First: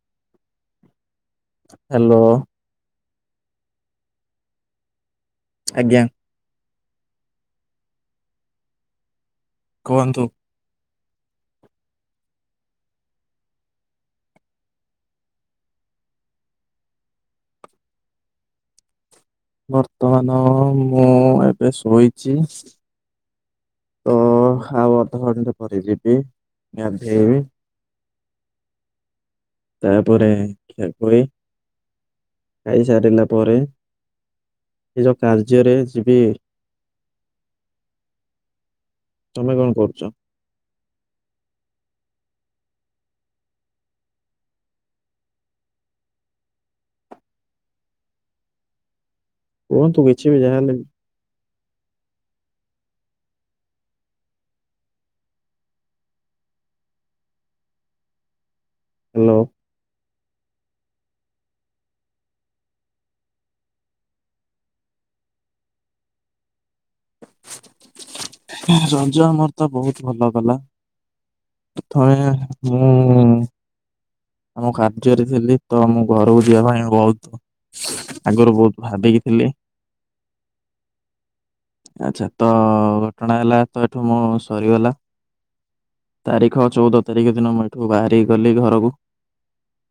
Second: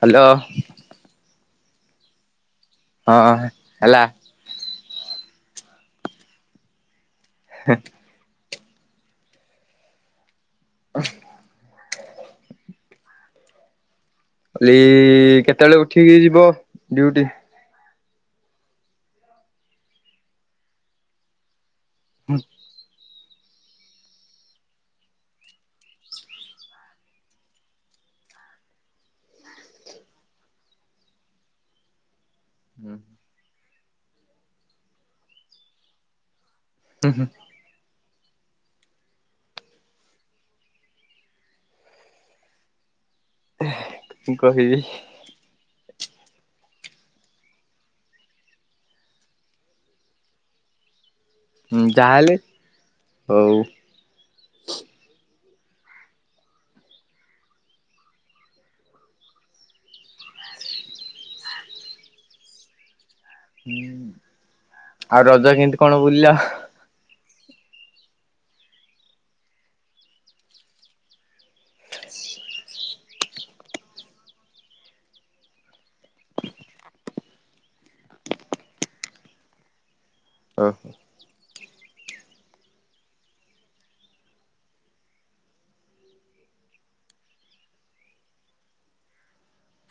Hello. Hello. ହଁ ହେଲା। ଆଜ୍ଞା। ହ କୁହନ୍ତୁ। ଅ କାଲି କେତେବେଳେ ଉଠିକି ଯିବ ଡଉଟି? ବର୍ତ୍ତମାନ ମୁଁ ବେଶୋଇଛି ତ ଆଉ ଅଧଘଣ୍ଟେ ପରି ଯିବି ଗାନ୍ଧେଇବି ତାପରେ କି କୋଇ ଖାଇ ହୁଁ ସାରିଲା ପରେ ନିଜ କାର୍ଯ୍ୟରେ ଯିବି। ହୁଁ ହୁଁ। ତମେ କଣ କରୁଛ। କହିବି। କୁହନ୍ତୁ କିଛି ବି ଯାଲେ ହୁଁ ଯାହାହେଲେ ହୋଉ ହାଲୋ। ହୁଁ ଆଉ ରଜ କେମିତି କଣ ବୁଲିଲ? ରଜ ଆମର ତ ବହୁତ ଭଲ ଗଲା। [unintelligible] ହୁଁ ହୁଁ। ଆମ କାର୍ଯ୍ୟରେ ଥିଲି ତ ମୁଁ ଘରକୁ ଯିବା ପାଇଁ ବୋହୁତ ଆଗରୁ ବହୁତ ଭାବିକି ଥିଲି। ଓହୋ। ଆଚ୍ଛା ତ ଘଟଣା ହେଲା ତ ଏଠୁ ମୁଁ ସରିଗଲା। ତାରିଖ ଚଉଦ ତାରିଖ ଦିନ ମୁଁ ଏଠୁ ବାହାରି ଗଲି ଘରକୁ।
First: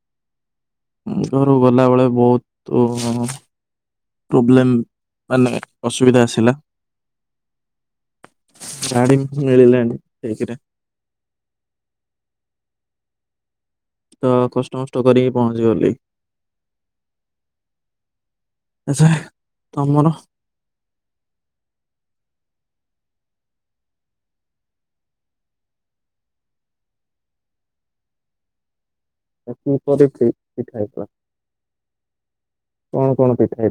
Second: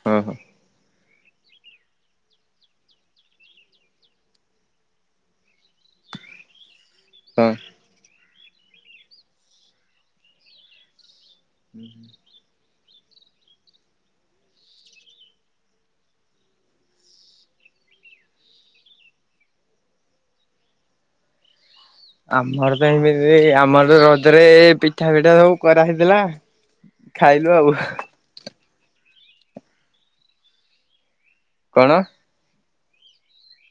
ହଁ ହଁ। ଘରୁ ଗଲାବେେଳେ ବହୁତ ପ୍ରୋବ୍ଲେମ ମାନେ ଅସୁବିଧା ଆସିଲା। ହଁ ଗାଡ଼ି ମିଳିଲାନି ଏକେ ରେ ହୁଁ ହୁଁ। କଷ୍ଟମଷ୍ଟ କରିକି ପହଞ୍ଚି ଗଲି ଆଚ୍ଛା ତମର ଆମର ତ ଏମିତି ଆମର ରଜରେ ପିଠା ପିଠା ସବୁ କରା ହେଇଥିଲା ଖାଇଲୁ ଆଉ ଏ [unintelligible] ପିଠା ହେଇଥିଲା। କଣ? କଣ କଣ ପିଠା ‌ହେ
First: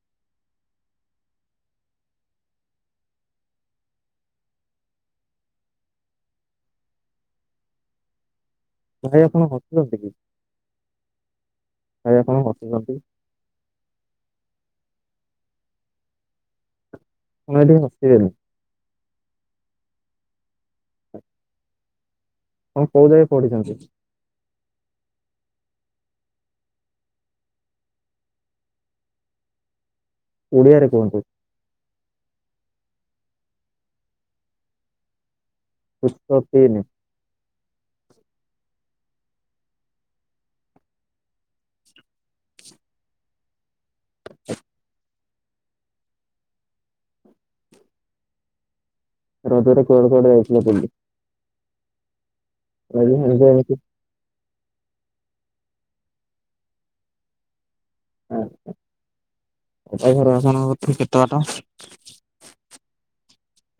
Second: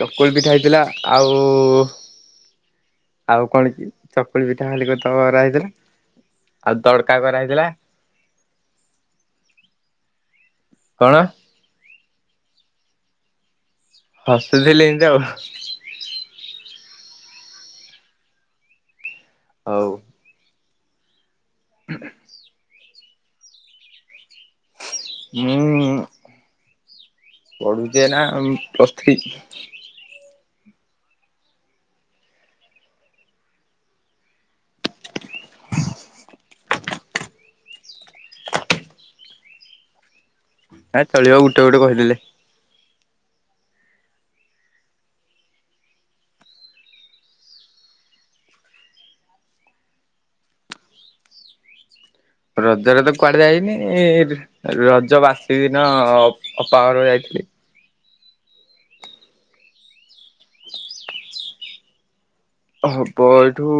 ଚକୁଲ ପିଠା ହେଇଥିଲା। ଆଉ ଆଉ କଣ କି ଚକୁଳି ପିଠା ଖାଲି କତ କରା ହେଇଥିଲା ଆଉ ତଡକା କରା ହେଇଥିଲା। ଭାଇ ଆପଣ ହସୁଚନ୍ତି କି? କଣ? ଆଜ୍ଞା କଣ ହସୁଚନ୍ତି? ହସିଥିଲେ ଏମତି ଆଉ ତମେ ଏଠି ହସିବେନି। ହୋଉ। [inaudible] ତମେ କୋଉ ଜାଗେ ପଢିଚନ୍ତି? ମୁଁ ପଡୁଚି ଏଇନା ଉଁ ପ୍ଲସଥ୍ରି। ଓଡ଼ିଆରେ କୁହନ୍ତୁ। ଯୁକ୍ତ ତିନି। ହେ ଚଳିବ ଗୋଟେ ଗୋଟେ କହିଦେଲେ। [inaudible] ରଜରେ କୁଆଡେ କୁଆଡେ ଯାଇଥିଲ ବୁଲି? ରଜରେ ତ କୁଆଡେ ଏମିତି ଏମିତି ଯାଇନି ଏ ରଜ ବାସି ଦିନ ଅପାଘର ଯାଇଥିଲି। ଅପା ଘର ଆପଣଙ୍କଠି କେତେ ବାଟ? ହବ ଏଇଠୁ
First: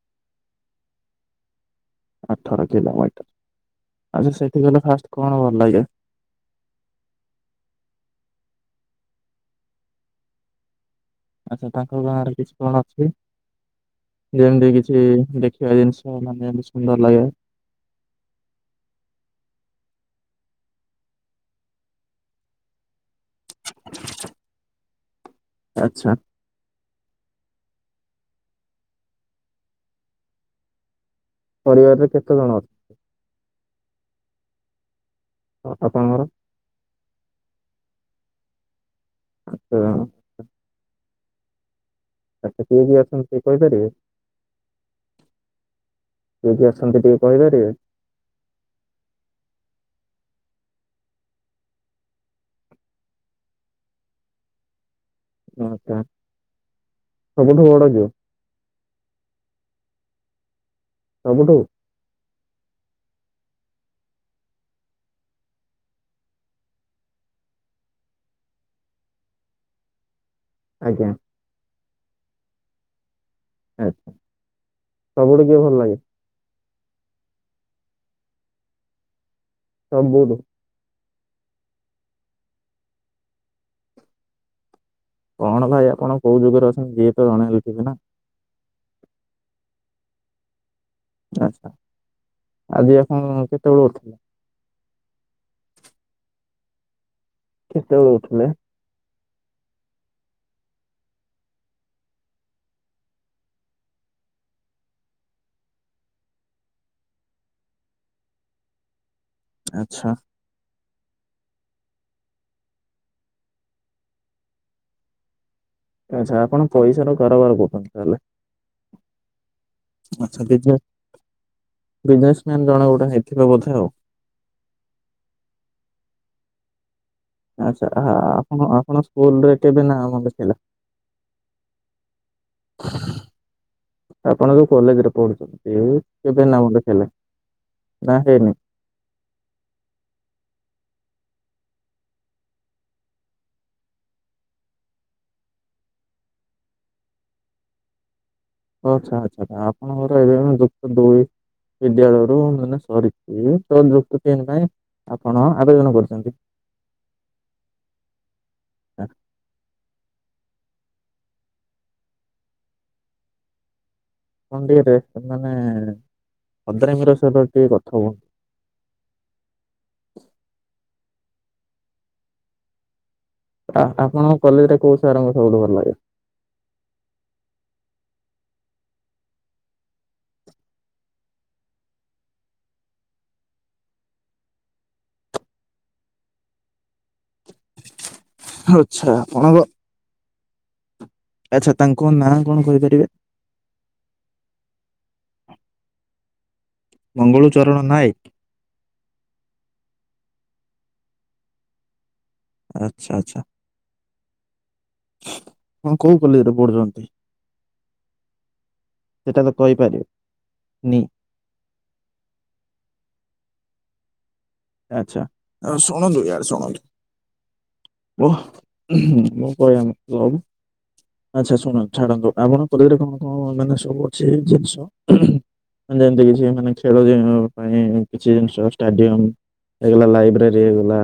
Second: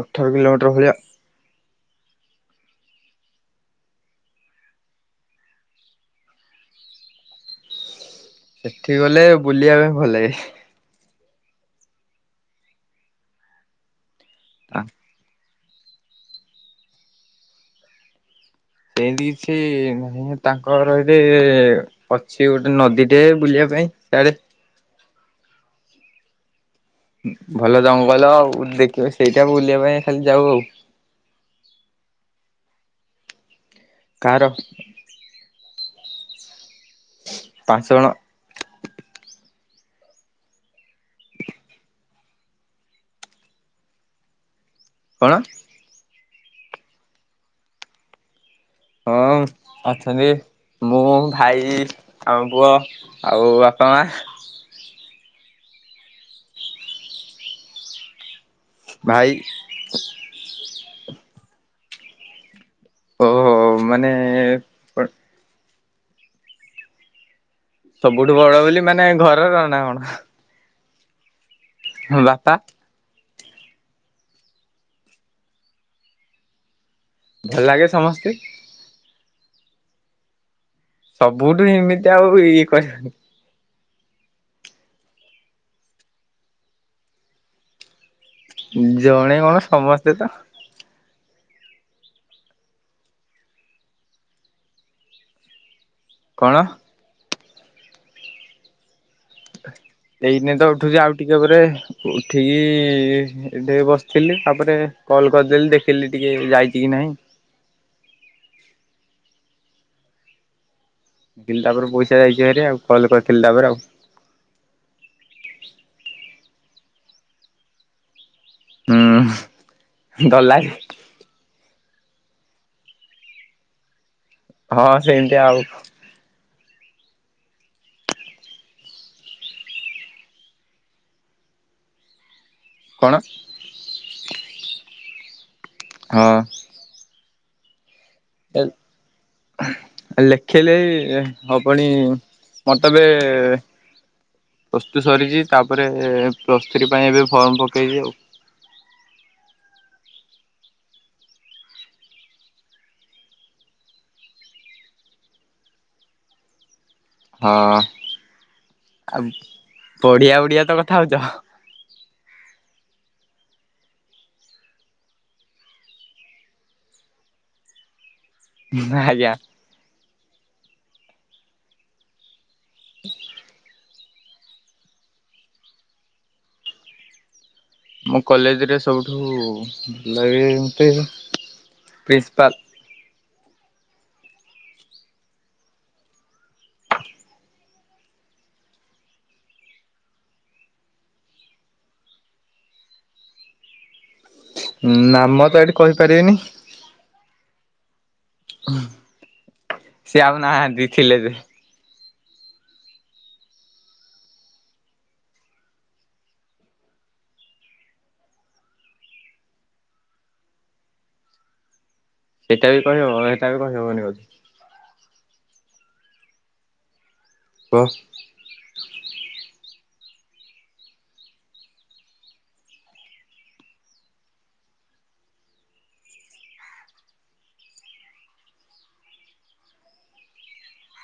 ଅଠର କିଲୋମିଟର ଭଳିଆ। ଅଠର କିଲୋମିଟର ଆଚ୍ଛା ସେଠକି ଗଲେ ଫାଷ୍ଟ କଣ ଭଲ ଲାଗେ? ସେଠି ଗଲେ ବୁଲିବା ପାଇଁ ଭଲ ଲାଗେ। ଆଚ୍ଛା ତାଙ୍କ ଗାଁ ରେ କିଛି କଣ ଅଛି? ଯେମତି କିଛି ଦେଖ ସେଆ ଜିନିଷ ମାନେ ସୁନ୍ଦର ଲାଗେ। ସେମ ସେ ନାଇ ତାଙ୍କର ଏଠ ଅଛି ଗୋଟେ ନଦୀଟେ। ବୁଲିବା ପାଇଁ ଡେ ଆଚ୍ଛା। ଭଲ ଜଙ୍ଗଲ ଆଉ ଦେଖିବ ସେଇଟା ବୁଲିବା ପାଇଁ ଖାଲି ଯାଉ ଆଉ। ପରିବାରରେ କେତେ ଜଣ ଅଛନ୍ତି? କାହାର? ଆପଣଙ୍କର। ପାଞ୍ଚ ଜଣ। ପାଞ୍ଚ ଜଣ। ଆଛା କିଏ କିିଏ ଅଛନ୍ତି ତ କହିପାରିବେ? କଣ? କିଏ କିଏ ଅଛନ୍ତି ଟିକେ କହିପାରିବେ? ହଁ ଅଛନ୍ତି ମୁଁ, ଭାଇ, ଆଉ ପୁଅ, ଆଉ ବାପା ମା। ଆଛା ସବୁଠୁ ବଡ କିଏ? ଭାଇ। ସବୁଠୁ। ଓହୋ ମାନେ ସବୁଠୁ ବଡ ବୋଲି ମାନେ ଘର ର ନା କଣ? ଆଜ୍ଞା। ତମ ବାପା? ଆଛା ସବୁଠି କିଏ ଭଲ ଲାଗେ? ଭଲ ଲାଗେ ସମସ୍ତେ। ସବୁଠୁ ସବୁଠୁ ଏମିତି ଆଉ ଇଏ କରିବନି। କଣ ଭାଇ ଆପଣ କୋଉ ଯୁଗରେ ଅଛ। ଯିଏ ତ ଜଣେଇ ଜଣେ ହେଲେ ଥିବେନା। ଜଣେ କଣ ସମସ୍ତେ ତ। ଆଛା ଆଜି ଏ କେତେବେଳ ଉଠ କଣ? କେତେ ବଳେ ଉଠିଲେ? ଏଇିନାଇ ତ ଉଠୁଛି ଆଉ ଟିକେ ପରେ ଉଠିକି ଏଠ ବସିଥିଲି ତାପରେ କଲ କରିଦେଲି ଦେଖିଲି ଟିକେ ଯାଇଛି କି ନାହିଁ। ଆଚ୍ଛା। ତାପରେ ପଇସା ଯାଇଛିରେ ଆଉ କଲ କରିଥିଲି ତାପରେ ଆଉ। ଆଚ୍ଛା ଆପଣ ପଇସାର କାରବାର କରୁଛନ୍ତି ତାହେଲେ। ହୁଁ ଦର ଲ [inaudible] ବିଜନେସମ୍ୟାନ୍ ଜଣେ ଗୋଟେ ହେଇଥିବାେ ବୋଧେ ଆଉ। ହଁ ସେମିତି ଆଉ। ଆପଣ ଆପଣ ସ୍କୁଲ ରେ କେବେ ନା ମ ଥିଲା। କଣ? ଆପଣ ଯୋଉ କଲେଜ ରେ ପଢୁଛନ୍ତି। ସେ କେବେ ନା ମୁଣ୍ଡ ଖଲେ। ଲଖଲେ। ଏ ହବ ପଣି ମତେ ଏବେ ପ୍ରସ୍ତୁତ ସରିଛି ତାପରେ ପ୍ଲସ୍ ଥ୍ରୀ ପାଇଁ ଏବେ ଫର୍ମ ପକେଇଛି ଆଉ। ଆଚ୍ଛା ଆଚ୍ଛା ଆପଣଙ୍କର ଏବେ‌ ଏବେ ଯୁକ୍ତ ଦୁଇ ବିଦ୍ୟାଳୟରୁ ମାନେ ସରିଛି ତ ଯୁକ୍ତ ତିନି ପାଇଁ ଆପଣ ଆବେଦନ କରିଛନ୍ତି। ହଁ ଆଉ ବଢିଆ ବଢିଆ ତ କ ଥାଉ ଯାଅ। ମନ୍ଦିରରେ ମାନେ ଭଦ୍ରାମୀର ସହିତ ଟିକେ କଥା ହୁହନ୍ତୁ। ନା ଆଜ୍ଞା। [unintelligible] ହ [unintelligible] ଆ- ଆପଣଙ୍କ କଲେଜରେ କୋଉ ସାରଙ୍କୁ ସବୁଠୁ ଭଲ ଲାଗେ? ମୋ କଲେଜରେ ସବୁଠୁ ଭଲଲାଗେ ପ୍ରିନ୍ସିପାଲ। ଆଛା ଆପଣଙ୍କ ଆଛା ତାଙ୍କ ନାଁ କଣ କହିପାରିବେ? ନାମ ତ ଏଇଠି କହିପାରିବିନି। ମଙ୍ଗଳ ଚରଣ ନାୟକ? ସେ ଆଉ ନାହାନ୍ତି ଥିଲେ ଯେ। ଆଛା ଆଛା, ହଁ କୋଉ କଲେରେ ପଢୁଛନ୍ତି, ସେଟା ତ କହିପାରିବେ, ନି? ସେଇଟା ବି କହିହବ ସେଇଟା ବି କହିହବନି କହୁଛି। ଆଚ୍ଛା ଶୁଣନ୍ତୁ ୟାର୍‌ ଶୁଣନ୍ତୁ। କୁହ। ମୁଁ ହୁଁ ମୁଁ କହେନି। [inaudible] ଆଚ୍ଛା ଶୁଣ ଛାଡ଼ନ୍ତୁ ଆପଣଙ୍କ [unintelligible] କଣ କଣ ମାନେ ସବୁ ଅଛି ଜିନିଷ ଯେମିତି କିଛି ମାନେ ଖେଳିବା ପାଇଁ କିଛି ଜିନିଷ ଷ୍ଟାଡିୟମ। ଏଇଗଲା ଲାଇବ୍ରେରୀ ହେଇଗଲା।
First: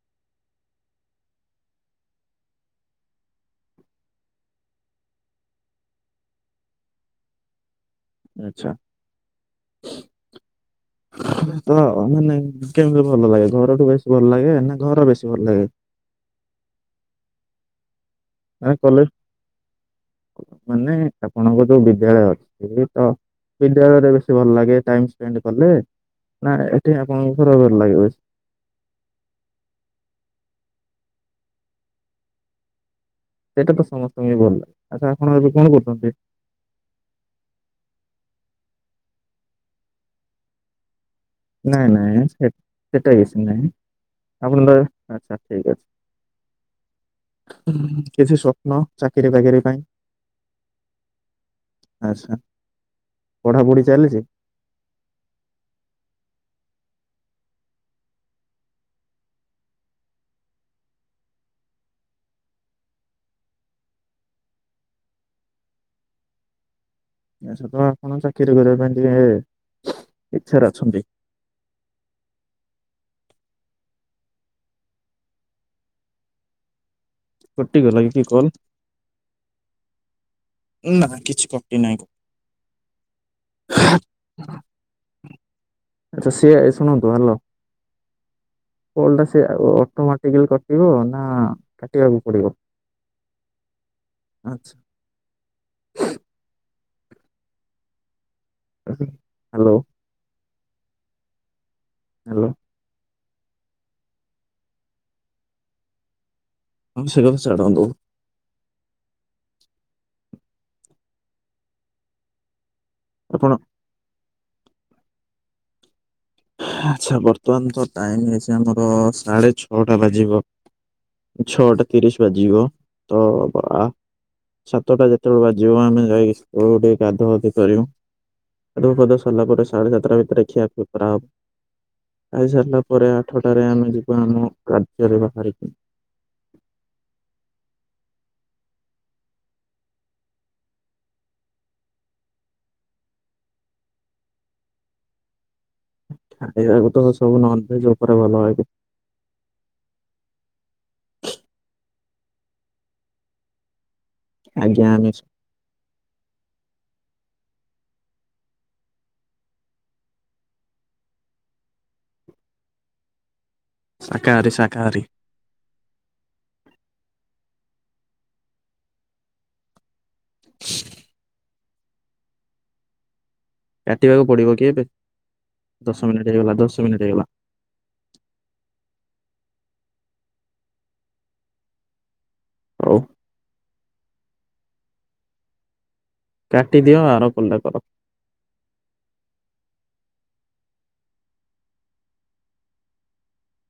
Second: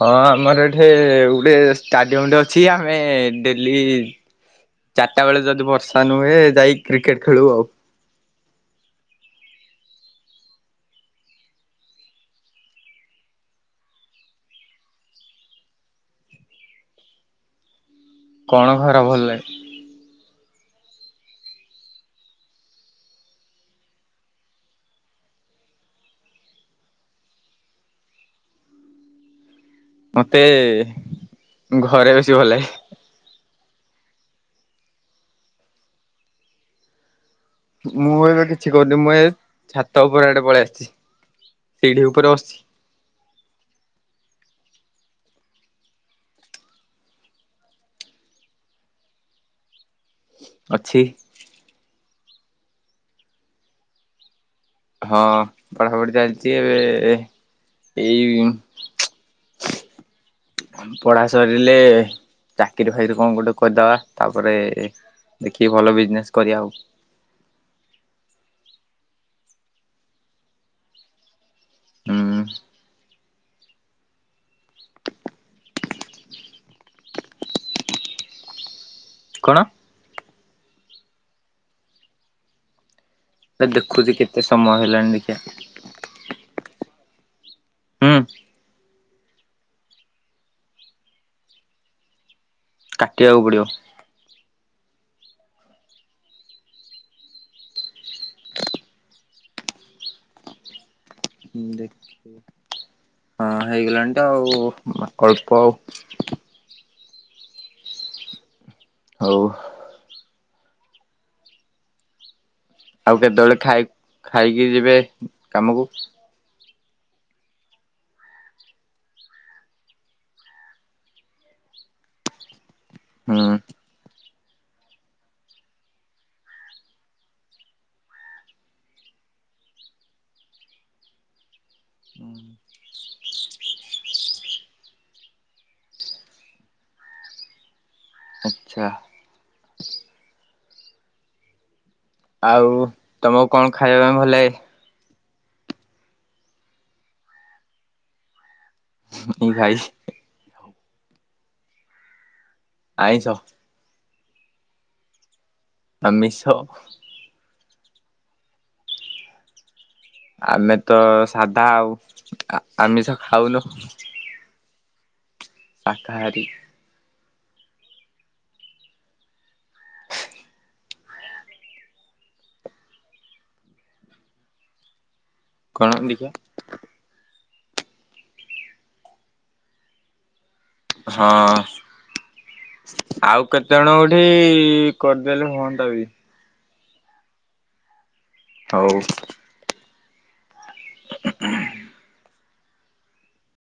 ହଁ ଆମର ଏଠି ଗୋଟେ ଷ୍ଟାଡିୟମଟେ ଅଛି ଆମେ ଡେଲି ଚାରିଟା ବେଳେ ଯଦି ବର୍ଷା ନୁହେ ଯାଇ କ୍ରିକେଟ ଖେଳୁ ଆଉ। ଆଛା, [inaudible] ମାନେ କେମିତି ଭଲ ଲାଗେ ଘରଠୁ ବେଶୀ ଭଲ ଲାଗେ ନା ଘର ବେଶୀ ଭଲ ଲାଗେ? ମାନେ କଣ ଘର କଲେଜ ଭଲ ଲାଗେ। ମାନେ ଆପଣଙ୍କ ଯୋଉ ବିଦ୍ୟାଳୟ ଅଛି ତ ବିଦ୍ୟାଳୟରେ ବେଶୀ ଭଲ ଲାଗେ ଟାଇମ୍ ସ୍ପେଣ୍ଡ୍ କଲେ ନା ଏଠି ଆପଣଙ୍କର ଭଲ ଲାଗେ ବେଶ୍। ମତେ ଘରେ ବେଶି ଭଲ ଲାଗେ ହେ। ସେଇଟା ତ ସମସ୍ତଙ୍କୁ ହିଁ ଭଲ ଲାଗେ, ଆଚ୍ଛା ଆପଣ ଏବେ କଣ କରୁଛନ୍ତି? ମୁଁ ଏବେ କିଛି କରୁନି ମୁଁ ଏ ଛାତ ଉପରେ ଆଡେ ପଳେଇଆସିଛି। ନାଇଁ ନାଇଁ ସେଟା କିଛି ନାଇଁ ଆପଣ [inaudible] ଆଚ୍ଛା ଠିକ୍ ଅଛି, କିଛି ସ୍ୱପ୍ନ ଚାକିରିୀବାକିରି ପାଇଁ? ଅଛି। ଆଛା, ପଢାପଢି ଚାଲିଛି? ହଁ ପଢାପଢି ଚାଲିଛି ଏବେ, ଏଇ ଚୁ ପଢା ସରିଲେ ଚାକିରିଫାକିରି କଣ ଗୋଟେ କରିଦବା ତାପରେ ଦେଖିକି ଭଲ ବିଜନେସ୍ କରିବା ଆଉ। ଆଛା ତ ଆପଣ ଚାକିରି କରିବା ପାଇଁ ଟିକେ ଇଛାରେ ଅଛନ୍ତି? ଉଁ କଟି ଗଲା କି କି କଲ? କଣ? ନା କିଛି କଟି ନାହିଁ। ଏ ଦେଖୁଛି କେତେ ସମୟ ହେଲାଣି ଦେଖିବା, ଆଚ୍ଛା ସିଏ ହୁଁ। କଲଟା ସେ ଅଟୋମେଟିକାଲି କଟିବ ନା କାଟିବାକୁ ପଡିବ? କାଟିବାକୁ ପଡିବ। ଆଚ୍ଛା। [unintelligible] ହ୍ୟାଲୋ। ହୁଁ ଦେଖି ହାଲୋ [inaudible] ହଁ ହେଇଗଲାଣି ତ ଆଉ, ଅଳ୍ପ ଆଉ। ଆମ ସେ କ ବି ସେଡ଼ ଦ ହଉ। ଆଉ ଆପଣ କେତେବେଳେ ଖାଇ ଖାଇକି ଯିବେ କାମକୁ? ଆଚ୍ଛା ବର୍ତ୍ତମାନ ତ ଟାଇମ ହେଇଛି ଆମର ସାଢେ ଛଅଟା ବାଜିବ ଛଅଟା ତିରିଶ ବାଜିବ ତ ହୁଁ ବା ସାତଟା ଯେତେବେଳେ ବାଜିବ ଆମେ ଯାଇକି ସେତେବେଲୁ ଟିକେ ଗାଧୁଆ ଗୁଧି କରିବୁ ଗାଧୁ ଫଧ ସରିଲା ପରେ ସାଢେ ସାତଟା ଭିତରେ ଖିଆ ଖ୍ରପ ହୁଁ। ଆଠଟାରେ ଆମେ ଯିବା ଆମ କାର୍ଯ୍ୟରେ ବାହାରିକି ଆଚ୍ଛ। ଆଉ ତମକୁ କଣ ଖାଇବା ପାଇଁ ଭଲ ଲାଗେ? ଖାଇବାକୁ ତ ସବୁ ନନ ଭେଜ ଉପରେ ଭଲ ଲାଗେ? ଏଇ ଭାଇ [inaudible] ଆଇଛ ଆଜ୍ଞା ଆମେ ଆମିଷ ଆମେ ତ ସାଧା ଆଉ ଆମେ ତ ଖାଉନୁ। ଶାକାହାରୀ ଶାକାହାରୀ ଶାକାହାରୀ [inaudible] କାଟିବାକୁ ପଡିବ କି ଏବେ? କଣ ଦଶ ଦେଖିବା ମିନିଟ୍ ହେଇଗଲା ଦଶ ମିନିଟ୍ ହେଇଗଲା ହଁ। ହଉ ଆଉ କେତେ ଜଣ? ଏଠି କରିଦେଲେ ହୁଅନ୍ତା ବି କାଟି ଦିଅ ଆର କଲଟା କର ହୋଉ [inaudible]